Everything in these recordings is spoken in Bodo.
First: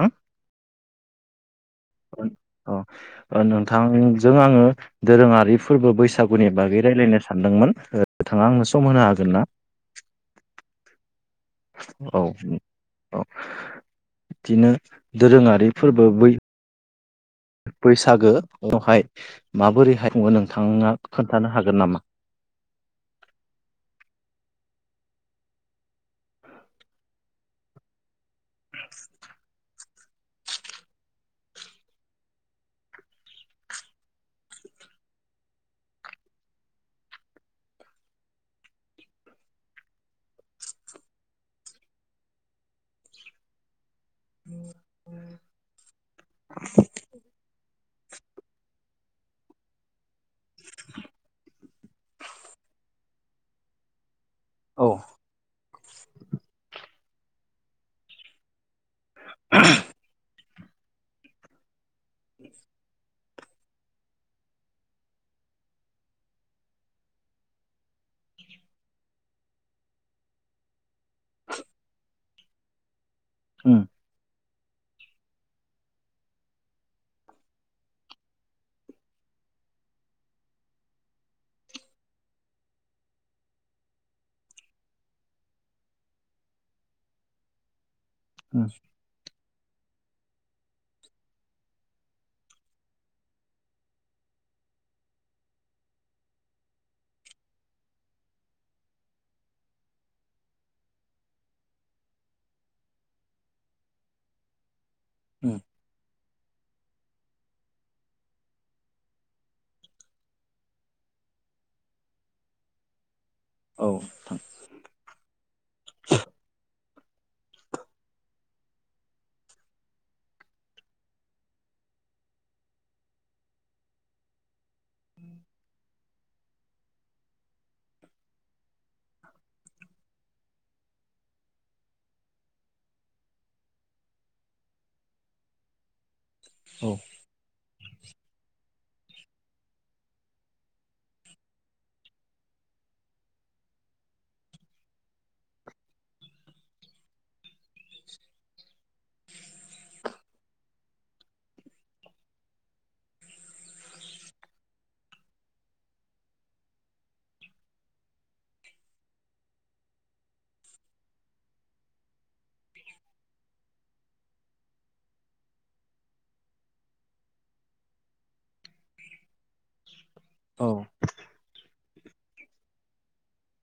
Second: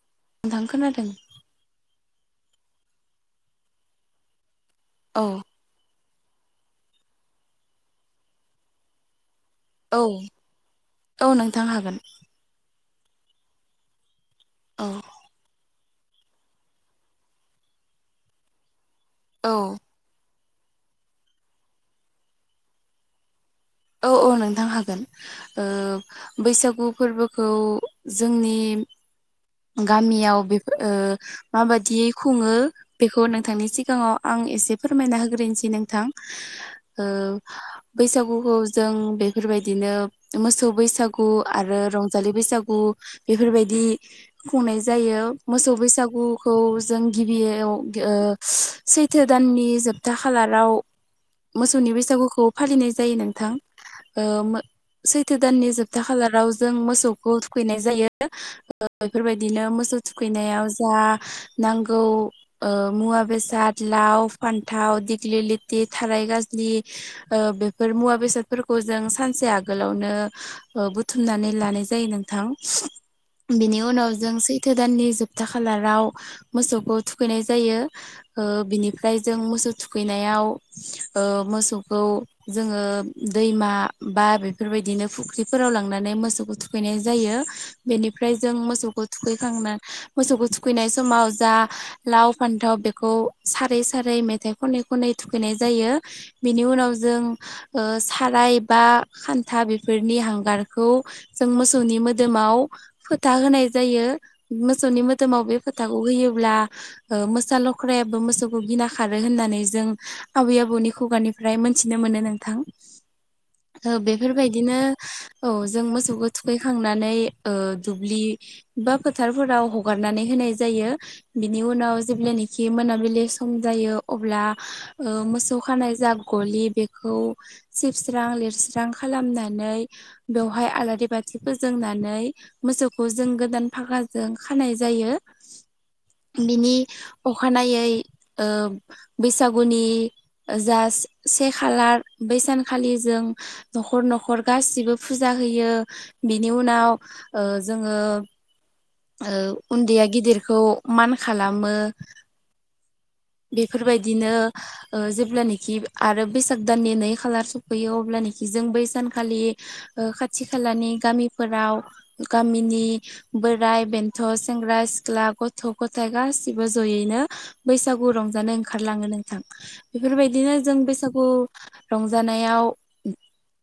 हा नोंथां खोनादों? अ नोंथांजों आङो औ दोरोङारि फोरबो बैसागुनि बागै रायज्लायनो सानदोंमोन नोंथाङा आंनो सम होनो हागोन ना? औ औ नोंथां हागोन [inaudible] औ औ बिदिनो औ दोरोङारि फोरबो बै बैसागो उनावहाय औ माबोरैहायो खुङो नोंथाङा खोन्थानो हागोन नामा? औ औ नोंथां हागोन ओ बैसागु फोरबोखौ जोंनि गामियाव बेफोर ओ माबादियै खुङो बेखौ नोंथांनि सिगाङाव आं एसे फोरमायना होग्रोनोसै नोंथां ओ बैसागुखौ जों बेफोरबायदिनो मोसौ बैसागु आरो रंजालि बैसागु बेफोरबायदि खुंनाय जायो मोसौ बैसागुखौ जों गिबियाव ओ सैथो दाननि जोब था खालाराव मोसौनि बैसागुखौ फालिनाय जायो नोंथां ओ मो औ सैथो दाननि जोब [unintelligible] खालाराव जों मोसौखौ थुखैनाय जायो बेफोरबायदिनो मोसौ थुखैनायाव बा नांगौ ओ मुवा बेसाद लाव फान्थाव दिग्लि लिथि थाराय गाज्लि ओ बेफोर मुवा बेसाद फोरखौ जों सानसे आगोलावनो बुथुमनानै लानाय जायो नोंथां उम बिनि उनाव जों सैथो दाननि जोबथा खालाराव मोसौखौ थुखैनाय जायो ओ बिनिफ्राय जों मोसौ थुखैनायाव ओ मोसौखौ जोङो दैमा बा बेफोरबायदिनो फुख्रिफोराव लांनानै मोसौखौ थुखैनाय जायो बेनिफ्राय जों उम मोसौखौ थुखैखांना मोसौखौ थुखैनाय समाव जा लाव फान्थाव बेखौ सारै सारै मेथाइ खनै खनै थुखैनाय जायो बिनि उनाव जों ओ साराय बा खान्था बेफोरनि हांगारखौ जों मोसौनि मोदोमाव फोथा होनाय जायो मोसौनि मोदोमाव बे उम फोथ फोथाखौ होयोब्ला ओ मोसा लख्रायाबो मोसौखौ गिना खारो होननानै जों आबै आबौनि खुगानि ओमफ्राय मोनथिनो मोनो नोंथां औ ओ बेफोरबायदि बिदिनो औ जों मोसौखौ थुखैखांनानै ओ दुब्लि बा फोथारफोराव हगारनानै होनाय जायो बिनि उनाव जेब्लानिखि मोनाबिलि सम जायो अब्ला मोसौ खानाय जा गलि बेखौ सिबस्रां लिरस्रां खालामनानै बेवहाय आलारि बाथि फोजोंनानै मोसौखौ जों गोदान फागाजों खानाय जायो बिनि औ अखानायै बैसागुनि जा से खालार बै सानखालि जों न'खर न'खर गासिबो फुजा होयो बिनि उनाव ओ जोङो ओ उन्दैया गिदिरखौ मान खालामो बेफोरबायदिनो ओ जेब्लानाखि आरो बैसाग दाननि नै खालार सफैयो अब्लनिखि जों बै सानखालि खाथि खालानि गामिफोराव गामिनि बोर बोराइ बेन्थ' सेंग्रा सिख्ला गथ' गथाइ गासिबो जयैनो बैसागु रंजानो ओंखारलाङो नोंथां बेफोरबायदिनो औ जों बैसागु रंजानायाव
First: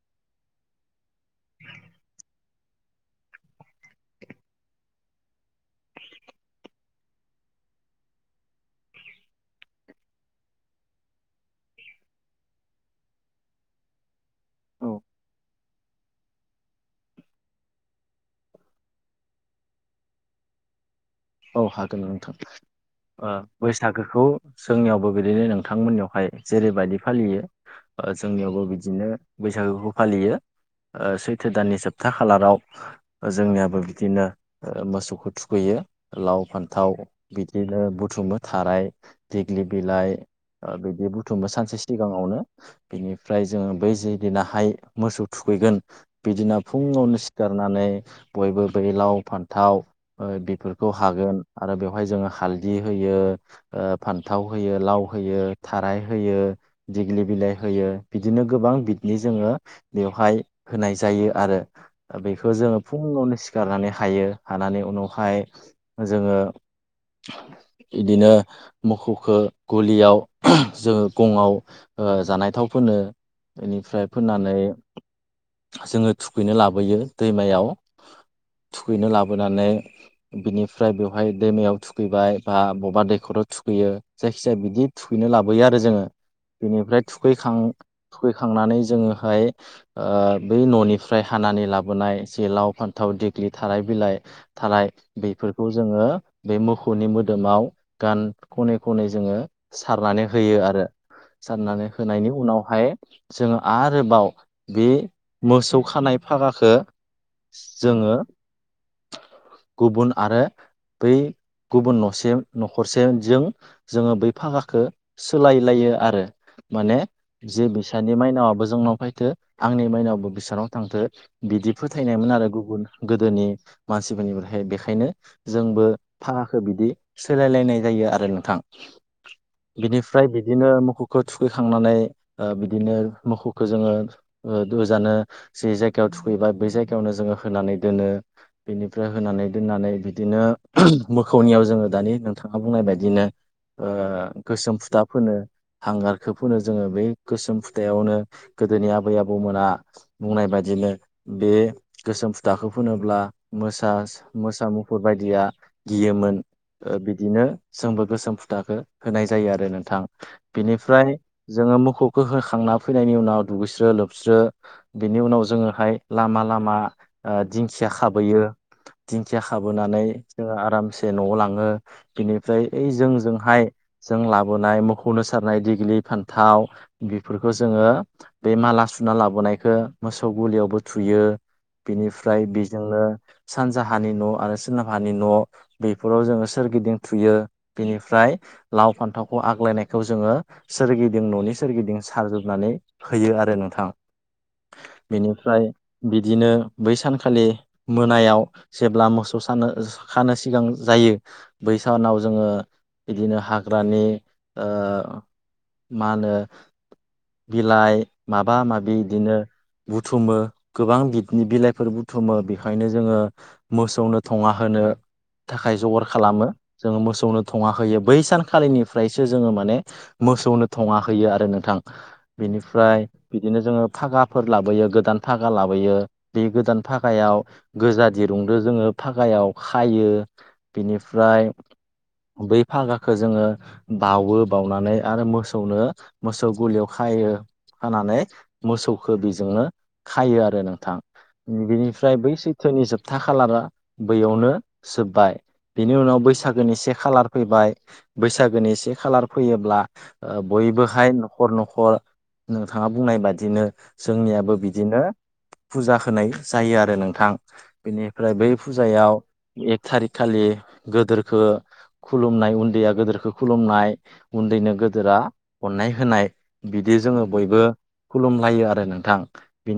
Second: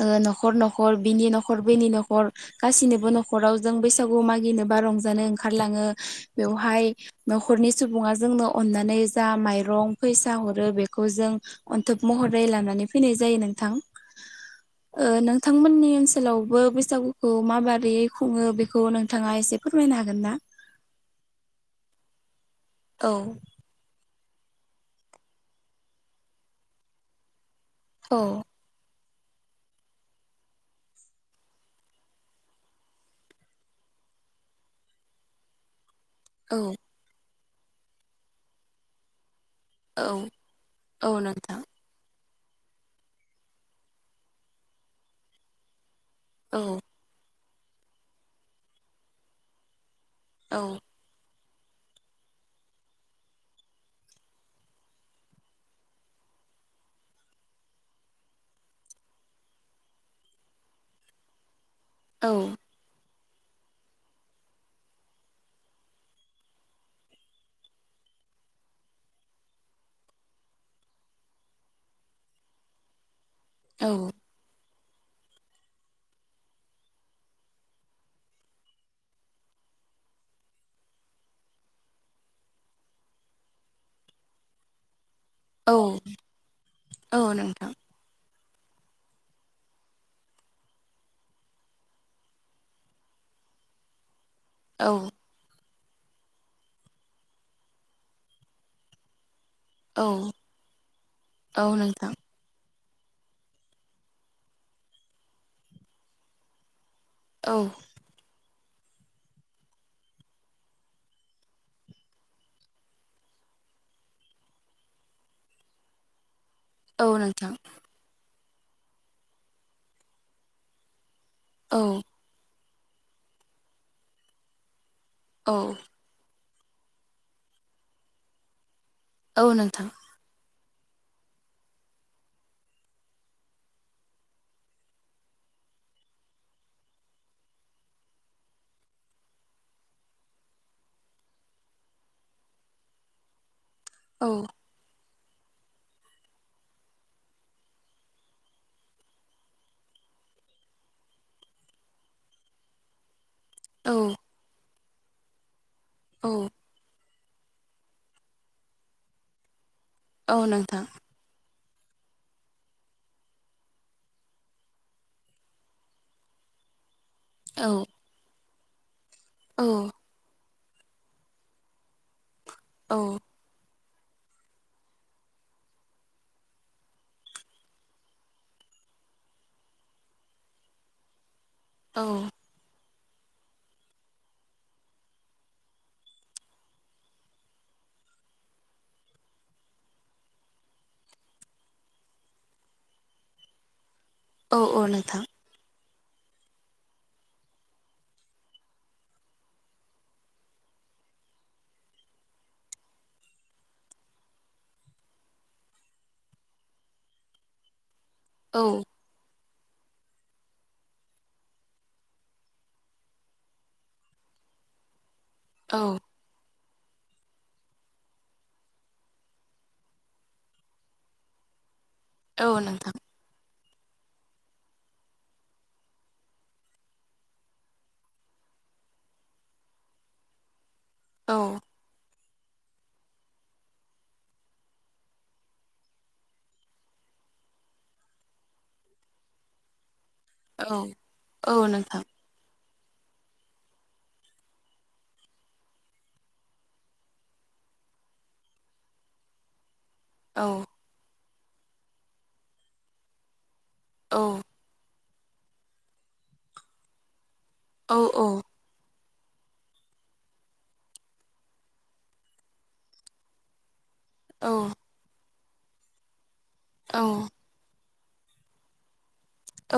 ओ न'खर न'खर बिनि न'खर बैनि न'खर गासिनोबो न'खराव जों बैसागु मागिनोबा रंजानो ओंखारलाङो बेवहाय न'खरनि सुबुङा जोंनो अननानै जा माइरं फैसा हरो बेखौ जों अन्थोब महरै लानानै फैनाय जायो नोंथां औ ओ नोंथांमोननि ओनसोलावबो बैसागुखौ माबारै खुङो बेखौ नोंथाङा एसे फोरमायनो हागोन ना औ हागोन नोंथां औ ओ बैसागोखौ जोंनियावबो बिदिनो नोंथांमोननियावहाय जेरैबायदि फालियो ओ औ जोंनियावबो बिदिनो बैसागोखौ फालियो ओ सैथो दाननि जोबथा खालाराव जोंनियाबो बिदिनो मोसौखौ थुखैयो लाव औ फान्थाव बिदिनो बुथुमो थाराय देग्लि औ बिलाइ बिदि औ बुथुमबो नोंथां सानसे सिगाङावनो बिनिफ्राय जोङो बै जि दिनाहाय मोसौ थुखैगोन बिदिना औ फुङावनो सिखारनानै बयबो बे लाव फान्थाव ओ औ बेफोर- हागोन आरो बेवहाय जोङो हालदि होयो फान्थाव होयो लाव होयो थाराय होयो दिग्लि बिलाइ होयो बिदिनो गोबां बिदनि जोङो बेवहाय होनाय जायो आरो औ बेखौ जोङो फुङावनो सिखारनानै हायो हानानै उनावहाय जोङो बिदिनो मोसौखो गलियाव जोङो गङाव ओ जानाय थाव फोनो औ बेनिफ्राय फोननानै जोङो थुखैनो लाबोयो दैमायाव थुखैनो लाबोनानै बिनि फ्राय बेवहाय दैमायाव थुखैबाय बा बबेबा दैखराव थुखैयो जायखि जाया बिदि थुखैनोना लाबो दुगैयो औ आरो जोङो बेनिफ्राय औ थुखैखां नोंथां थुखैखांनानै जोङोहाय आ बै न'निफ्राय हानानै लाबोनाय जेलाव फान्थाव देग्लि थाराइ बिलाइ थालाय औ बे बेखौ जोङो बे मोसौनि मोदोमाव गान खनै खनै जोङो औ सारनानै होयो आरो औ सारनानै नोंथां होनायनि उनावहाय जोङो आरोबाव बे मोसौ खानाय फागाखौ औ जोङो गुबुन आरो बै गुबुन न'से न'खरसे जों जोङो बै फागाखो सोलाय लायो आरो माने औ नोंथां जे बिसोरनि माइनावाबो जोंनाव फैथो आंनि माइनावाबो बिसोरनाव थांथो बिदि औ फोथायनायमोन आरो गुबुन गोदोनि मानसिफोरनिफ्रायहाय बेखायनो औ जोंबो फागाखो बिदि सोलायलायनाय जायो आरो नोंथां औ नोंथां बिनि फ्राय बिदिनो मोखौखौ थुखैखांनानै बिदिनो मोखौखौ जोङो ओ ओजानो जि जायगायाव थुखैबाय बे जायगायावनो जोङो होनानै दोनो बिनिफ्राय होनानै दोननानै बि दिनो मोखौनियाव जोङो दानि नोंथाङा बुंनाय बायदिनो औ ओ गोसोम फुथा फोनो हांगारखो फोनो जोङो बे गोसोम फुथायावनो गोदोनि आबै आबौमोना बुंनाय बाददिनो बे गोसोम फुथाखौ फोनोब्ला औ मोसास मोसा मुफुर बायदिया गियोमोन। औ ओ बिदिनो जोंबो गोसोम फुथाखो होनाय जायो आरो नोंथां औ नोंथां बिनिफ्राय जोङो मोखौखो होखांना फैनायनि उनाव दुगैस्रो लोबस्रो बिनि उनाव जोङोहाय लामा लामा ओ औ दिंखिया खाबोयो दिंखिया औ खाबोनानै जोङो आरामसे न'आव लाङो बिनिफ्राय ओइ औ जोंजोंहाय जों लाबोनाय मोखौनो सारनाय दिग्लि फान्थाव बेफोरखौ जोङो बे माला सुना लाबोनायखो मोसौ गलियावबो थुयो औ बेनिफ्राय बेजोंनो सानजाहानि न' आरो सोरोनाबहानि न' बेफोराव जोङो सोरगिदिं थुयो बेनिफ्राय लाव फान्थावखौ आग्लायनायखौ जोङो सोरगिदिं न'नि सोरगिदिं सारजोबनानै होयो आरो नोंथां औ नोंथां बेनिफ्राय बिदिनो बै सानखालि मोनायाव जेब्ला मोस सानो खानो सिगां जायो बैसानाव जोङो बिदिनो हाग्रानि ओ मा होनो बिलाइ माबा औ माबि दिनो बुथुमो गोबां बिदनि-बिनि बिलाइफोर बुथुमो बेखायनो जोङो मोसौनो थङा होनो थाखाय जगार औ खालामो जोङो मोसौनो थङा होयो बै सानखालिनिफ्रायसो जोङो माने मोसौनो थङाहैयो आरो नोंथां औ नोंथां बेनिफ्राय बिदिनो जोङो फागाफोर लाबोयो गोदान फागा लाबोयो बे गोदान फागायाव गोजा दिरुंजों जोङो फागायाव खायो औ बिनिफ्राय बै फागाखो जोङो बावो बाउनानै आरो मोसौनो मोसौ गलियाव खायो। होनानै मोसौखौ बेजोंनो खायो आरो नोंथां औ नोंथां बेनिफ्राय बै सैथोनि जोबथा खालारा बैयावनो जोब्बाय बिनि उनाव बैसागोनि से खालार फैबाय बैसागोनि से खालार फैयोब्ला ओ औ बयबोहाय न'खर न'खर नोंथाङा बुंनाय बादिनो औ जोंनियाबो बिदिनो फुजा खोनाय जायो आरो नोंथां औ बेनिफ्राय बै फुजायाव एक थारिख खालि गोदोरखो खुलुमनाय उन्दैया गोदोेरखौ खुलुमनाय औ उन्दैनो गोदोरा अननाय होनाय बिदि औ जोङो बयबो खुलुमलायो आरो नोंथां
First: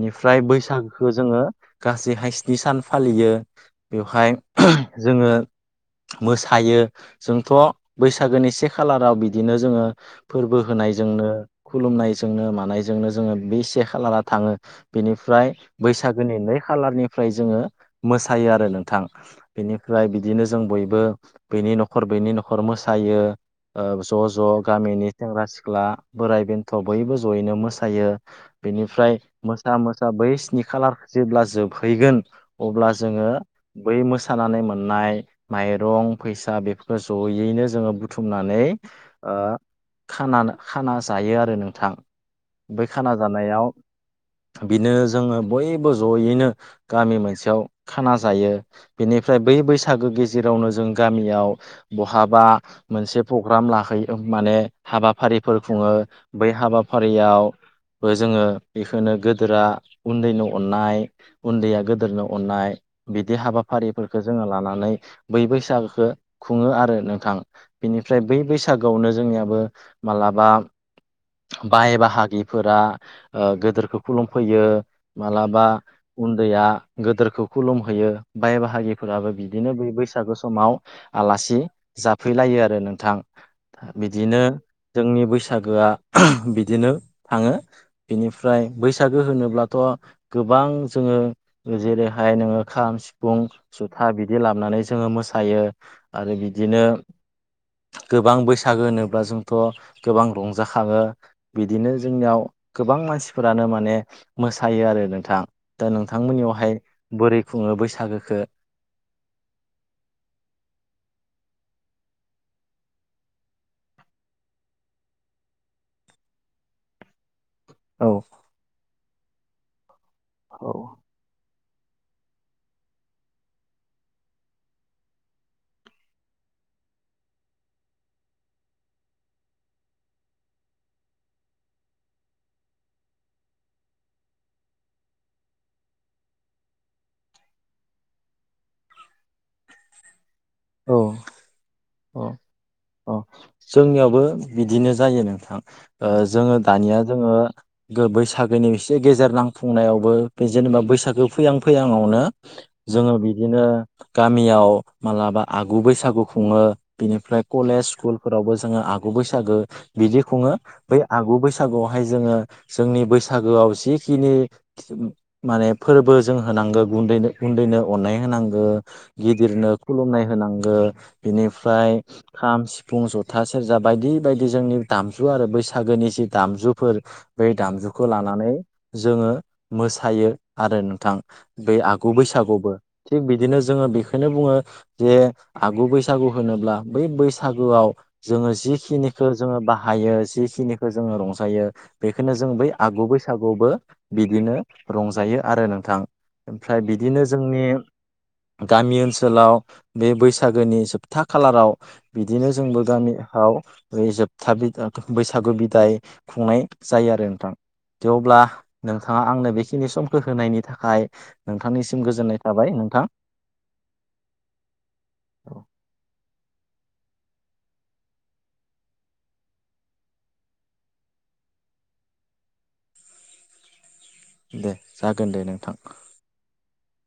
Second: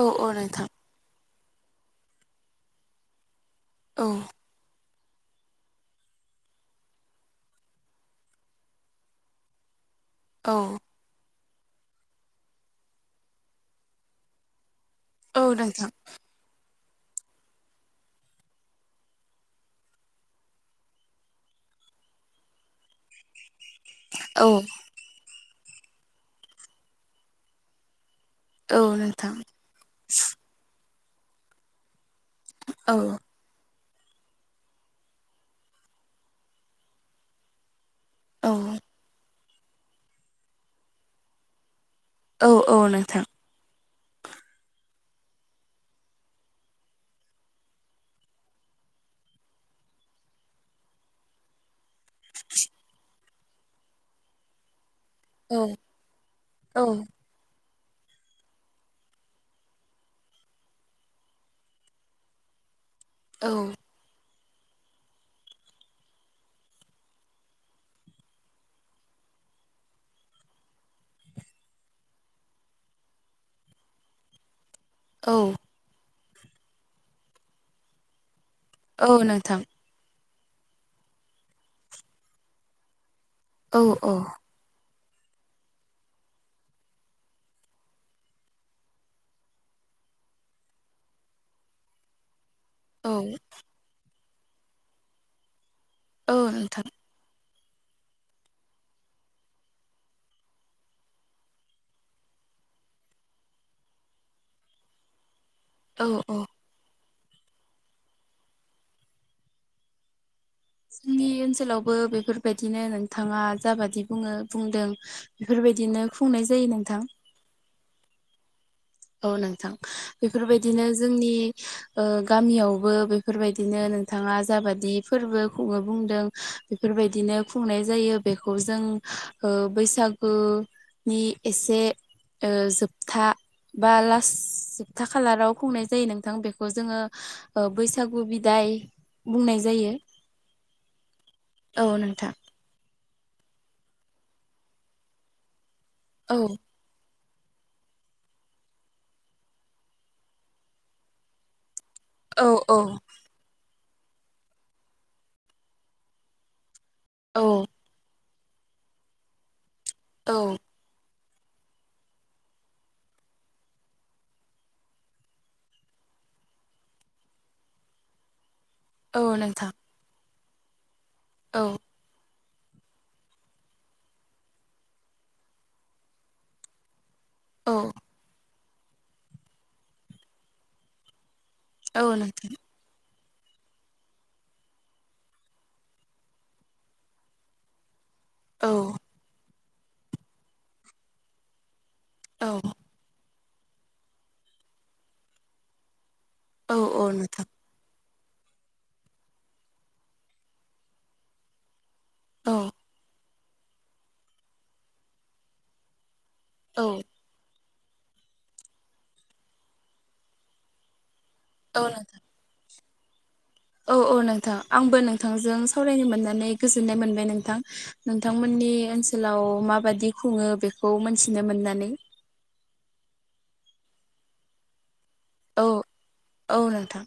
औ नोंथां बैसागो खो जोङो गासैहाय स्नि सान फालियो औ बेवहाय जोङो मोसायो जोंथ' बैसागोनि से खालाराव बिदिनो जोङो औ फोरबो होनायजोंनो खुलुमनायजोंनो मानायजोंनो जोङो बै से खालारा थाङो औ बेनिफ्राय नोंथां बैसागोनि नै खालारनिफ्राय जोङो मोसायो आ रो नोंथां बेनिफ्राय बिदिनो जों बयबो बैनि नखर बैनि नखर मोसायो। ओ ज' औ ज' गामिनि सेंग्रा सिख्ला बोराय बेन्थ बयबो जयैनो मोसायो। औ बेनिफ्राय नोंथां मोसा मोसा बै स्नि खालार जेब्ला जोबहैगोन औ अब्ला जोङो बै मोसानानै मोननाय माइरं, फैसा बेफोर जयैनो जोङो बु थुमनानै औ ओ खाना-खाना जायो आरो नोंथां। औ औ बै खाना नोंथां औ जानायाव बिनो जोङो बयबो जयैनो गामि मोनसेयाव खाना जायो बेनिफ्राय बै बैसागो गेजेरावनो जों गामियाव बहाबा मोनसे प्रग्राम लाहैयो माने हाबाफारिफोर खुङो बै औ हाबाफारियाव जोङो बेखौनो गेदेरा उन्दैनि अननाय उन्दैया गोदोरनो अननाय बिदि औ हाबाफारि फोरखौ जोङो लानानै बै बैसागोखौ खुङो आरो नोंथां बिनिफ्राय बै बैसागोआवनो जोंनियाबो मालाबा बाय बाहागिफोरा गोदोरखौ खुलुमफैयो औ नोंथां औ मालाबा उन्दैया गोदोरखौ खुलुमहोयो बाय बाहाय औ बाहागिफोराबो बिदिनो बे बैसागु समाव आलासि जाफैलायो आरो नोंथां। बिदिनो जोंनि बैसागोआ बिदिनो थाङो बिनिफ्राय बैसागो होनोब्लाथ' गोबां जोङो जेरै र ओमफ्राय नोङो खाम सिफुं जुथा बिदि लाबोनानै जोङो मोसायो आरो नोंथां बिदिनो गोबां बैसागो होनोब्ला जोंथ गोबां रंजाखाङो बिदिनो जोंनियाव गोबां मानसिफोरानो माने मोसायो आरो नोंथां। दा औ औ नोंथांमोननियावहाय बोरै खुङो बैसागोखौ जोंनि ओनसोलावबो बेफोरबायदिनो नोंथाङा जाबादि बुङो बुंदों बेफोरबायदिनो खुंनाय जायो नोंथां। औ औ नोंथां बेफोरबायदिनो औ जोंनि ओ गामियावबो बेफोरबायदिनो नोंथाङा जाबादि फोरबो खुङनो बुंदों बेफोरबायदिनो खुंनाय जायो बेखौ जों ओ बैसागु नि एसे जोबथा बा लास जोबथा खालाराव खुंनाय जायो नोंथां बेखौ जोङो ओ बैसागु बिदाय बुंनाय जायो। औ औ अ जोंनियावबो बिदिनो जायो नोंथां ओ औ जोङो दानिया जोङो गो बैसागोनि एसे गेजेर नांफुंनायावबो बे जेनेबा बैसागो फैहां फैहांआवनो औ औ जोङो बिदिनो गामियाव मालाबा आगु बैसागु खुङो बिनिफ्राय औ कलेज स्कुलफोरावबो जोङो आगु बैसागो बिदि खुङो औ बै आगु बैसागुआवहाय जोङो जोंनि बैसागोआव जिखिनि माने फोरबो जों होनांगो गुन्दैनो गुन्दैनो अननाय होनांगौ औ नोंथां गिदिरनो खुलुमनाय होनांगो औ बिनिफ्राय खाम सिफुं फुं जथा सेरजा बायदि बायदि जोंनि दामजु आरो बैसागोनि जि दामजुफोर बै औ दामजुखौ लानानै जोङो मोसायो आरो नोंथां बे औ आगु नोंथां बैसागुबो थिग बिदिनो जोङो बेखौनो बुङो जे आगु बैसागु होनोब्ला बै बैसागुआव जोङो औ जिखिनिखो जोङो बाहायो जिखिनिखो जोङो रंजायो बेखौनो औ जों बै आगु बैसागुबो बिदिनो रंजायो आरो नोंथां औ ओमफ्राय औ बिदिनो नोंथां जोंनि गामि ओनसोलाव बे बैसागोनि जोबथा खालाराव बिदिनो औ जोंबो गामियाव बे जोबथा बैसागु बिदाय खुंनाय औ जायो आरो नोंथां थेवब्ला नोंथाङा आंनो बेखिनि समखौ होनायनि थाखाय नोंथां नोंथांनिसिम गोजोननाय जाबाय नोंथां‌। औ औ नोंथां आंबो नोंथांजों सावरायनो मोननानै गोजोननाय मोनबाय नोंथां। नोंथांमोननि ओनसोलाव माबादि खुङो बेखौ मोनथिनो मोननानै दे जागोन दे औ नोंथां औ नोंथां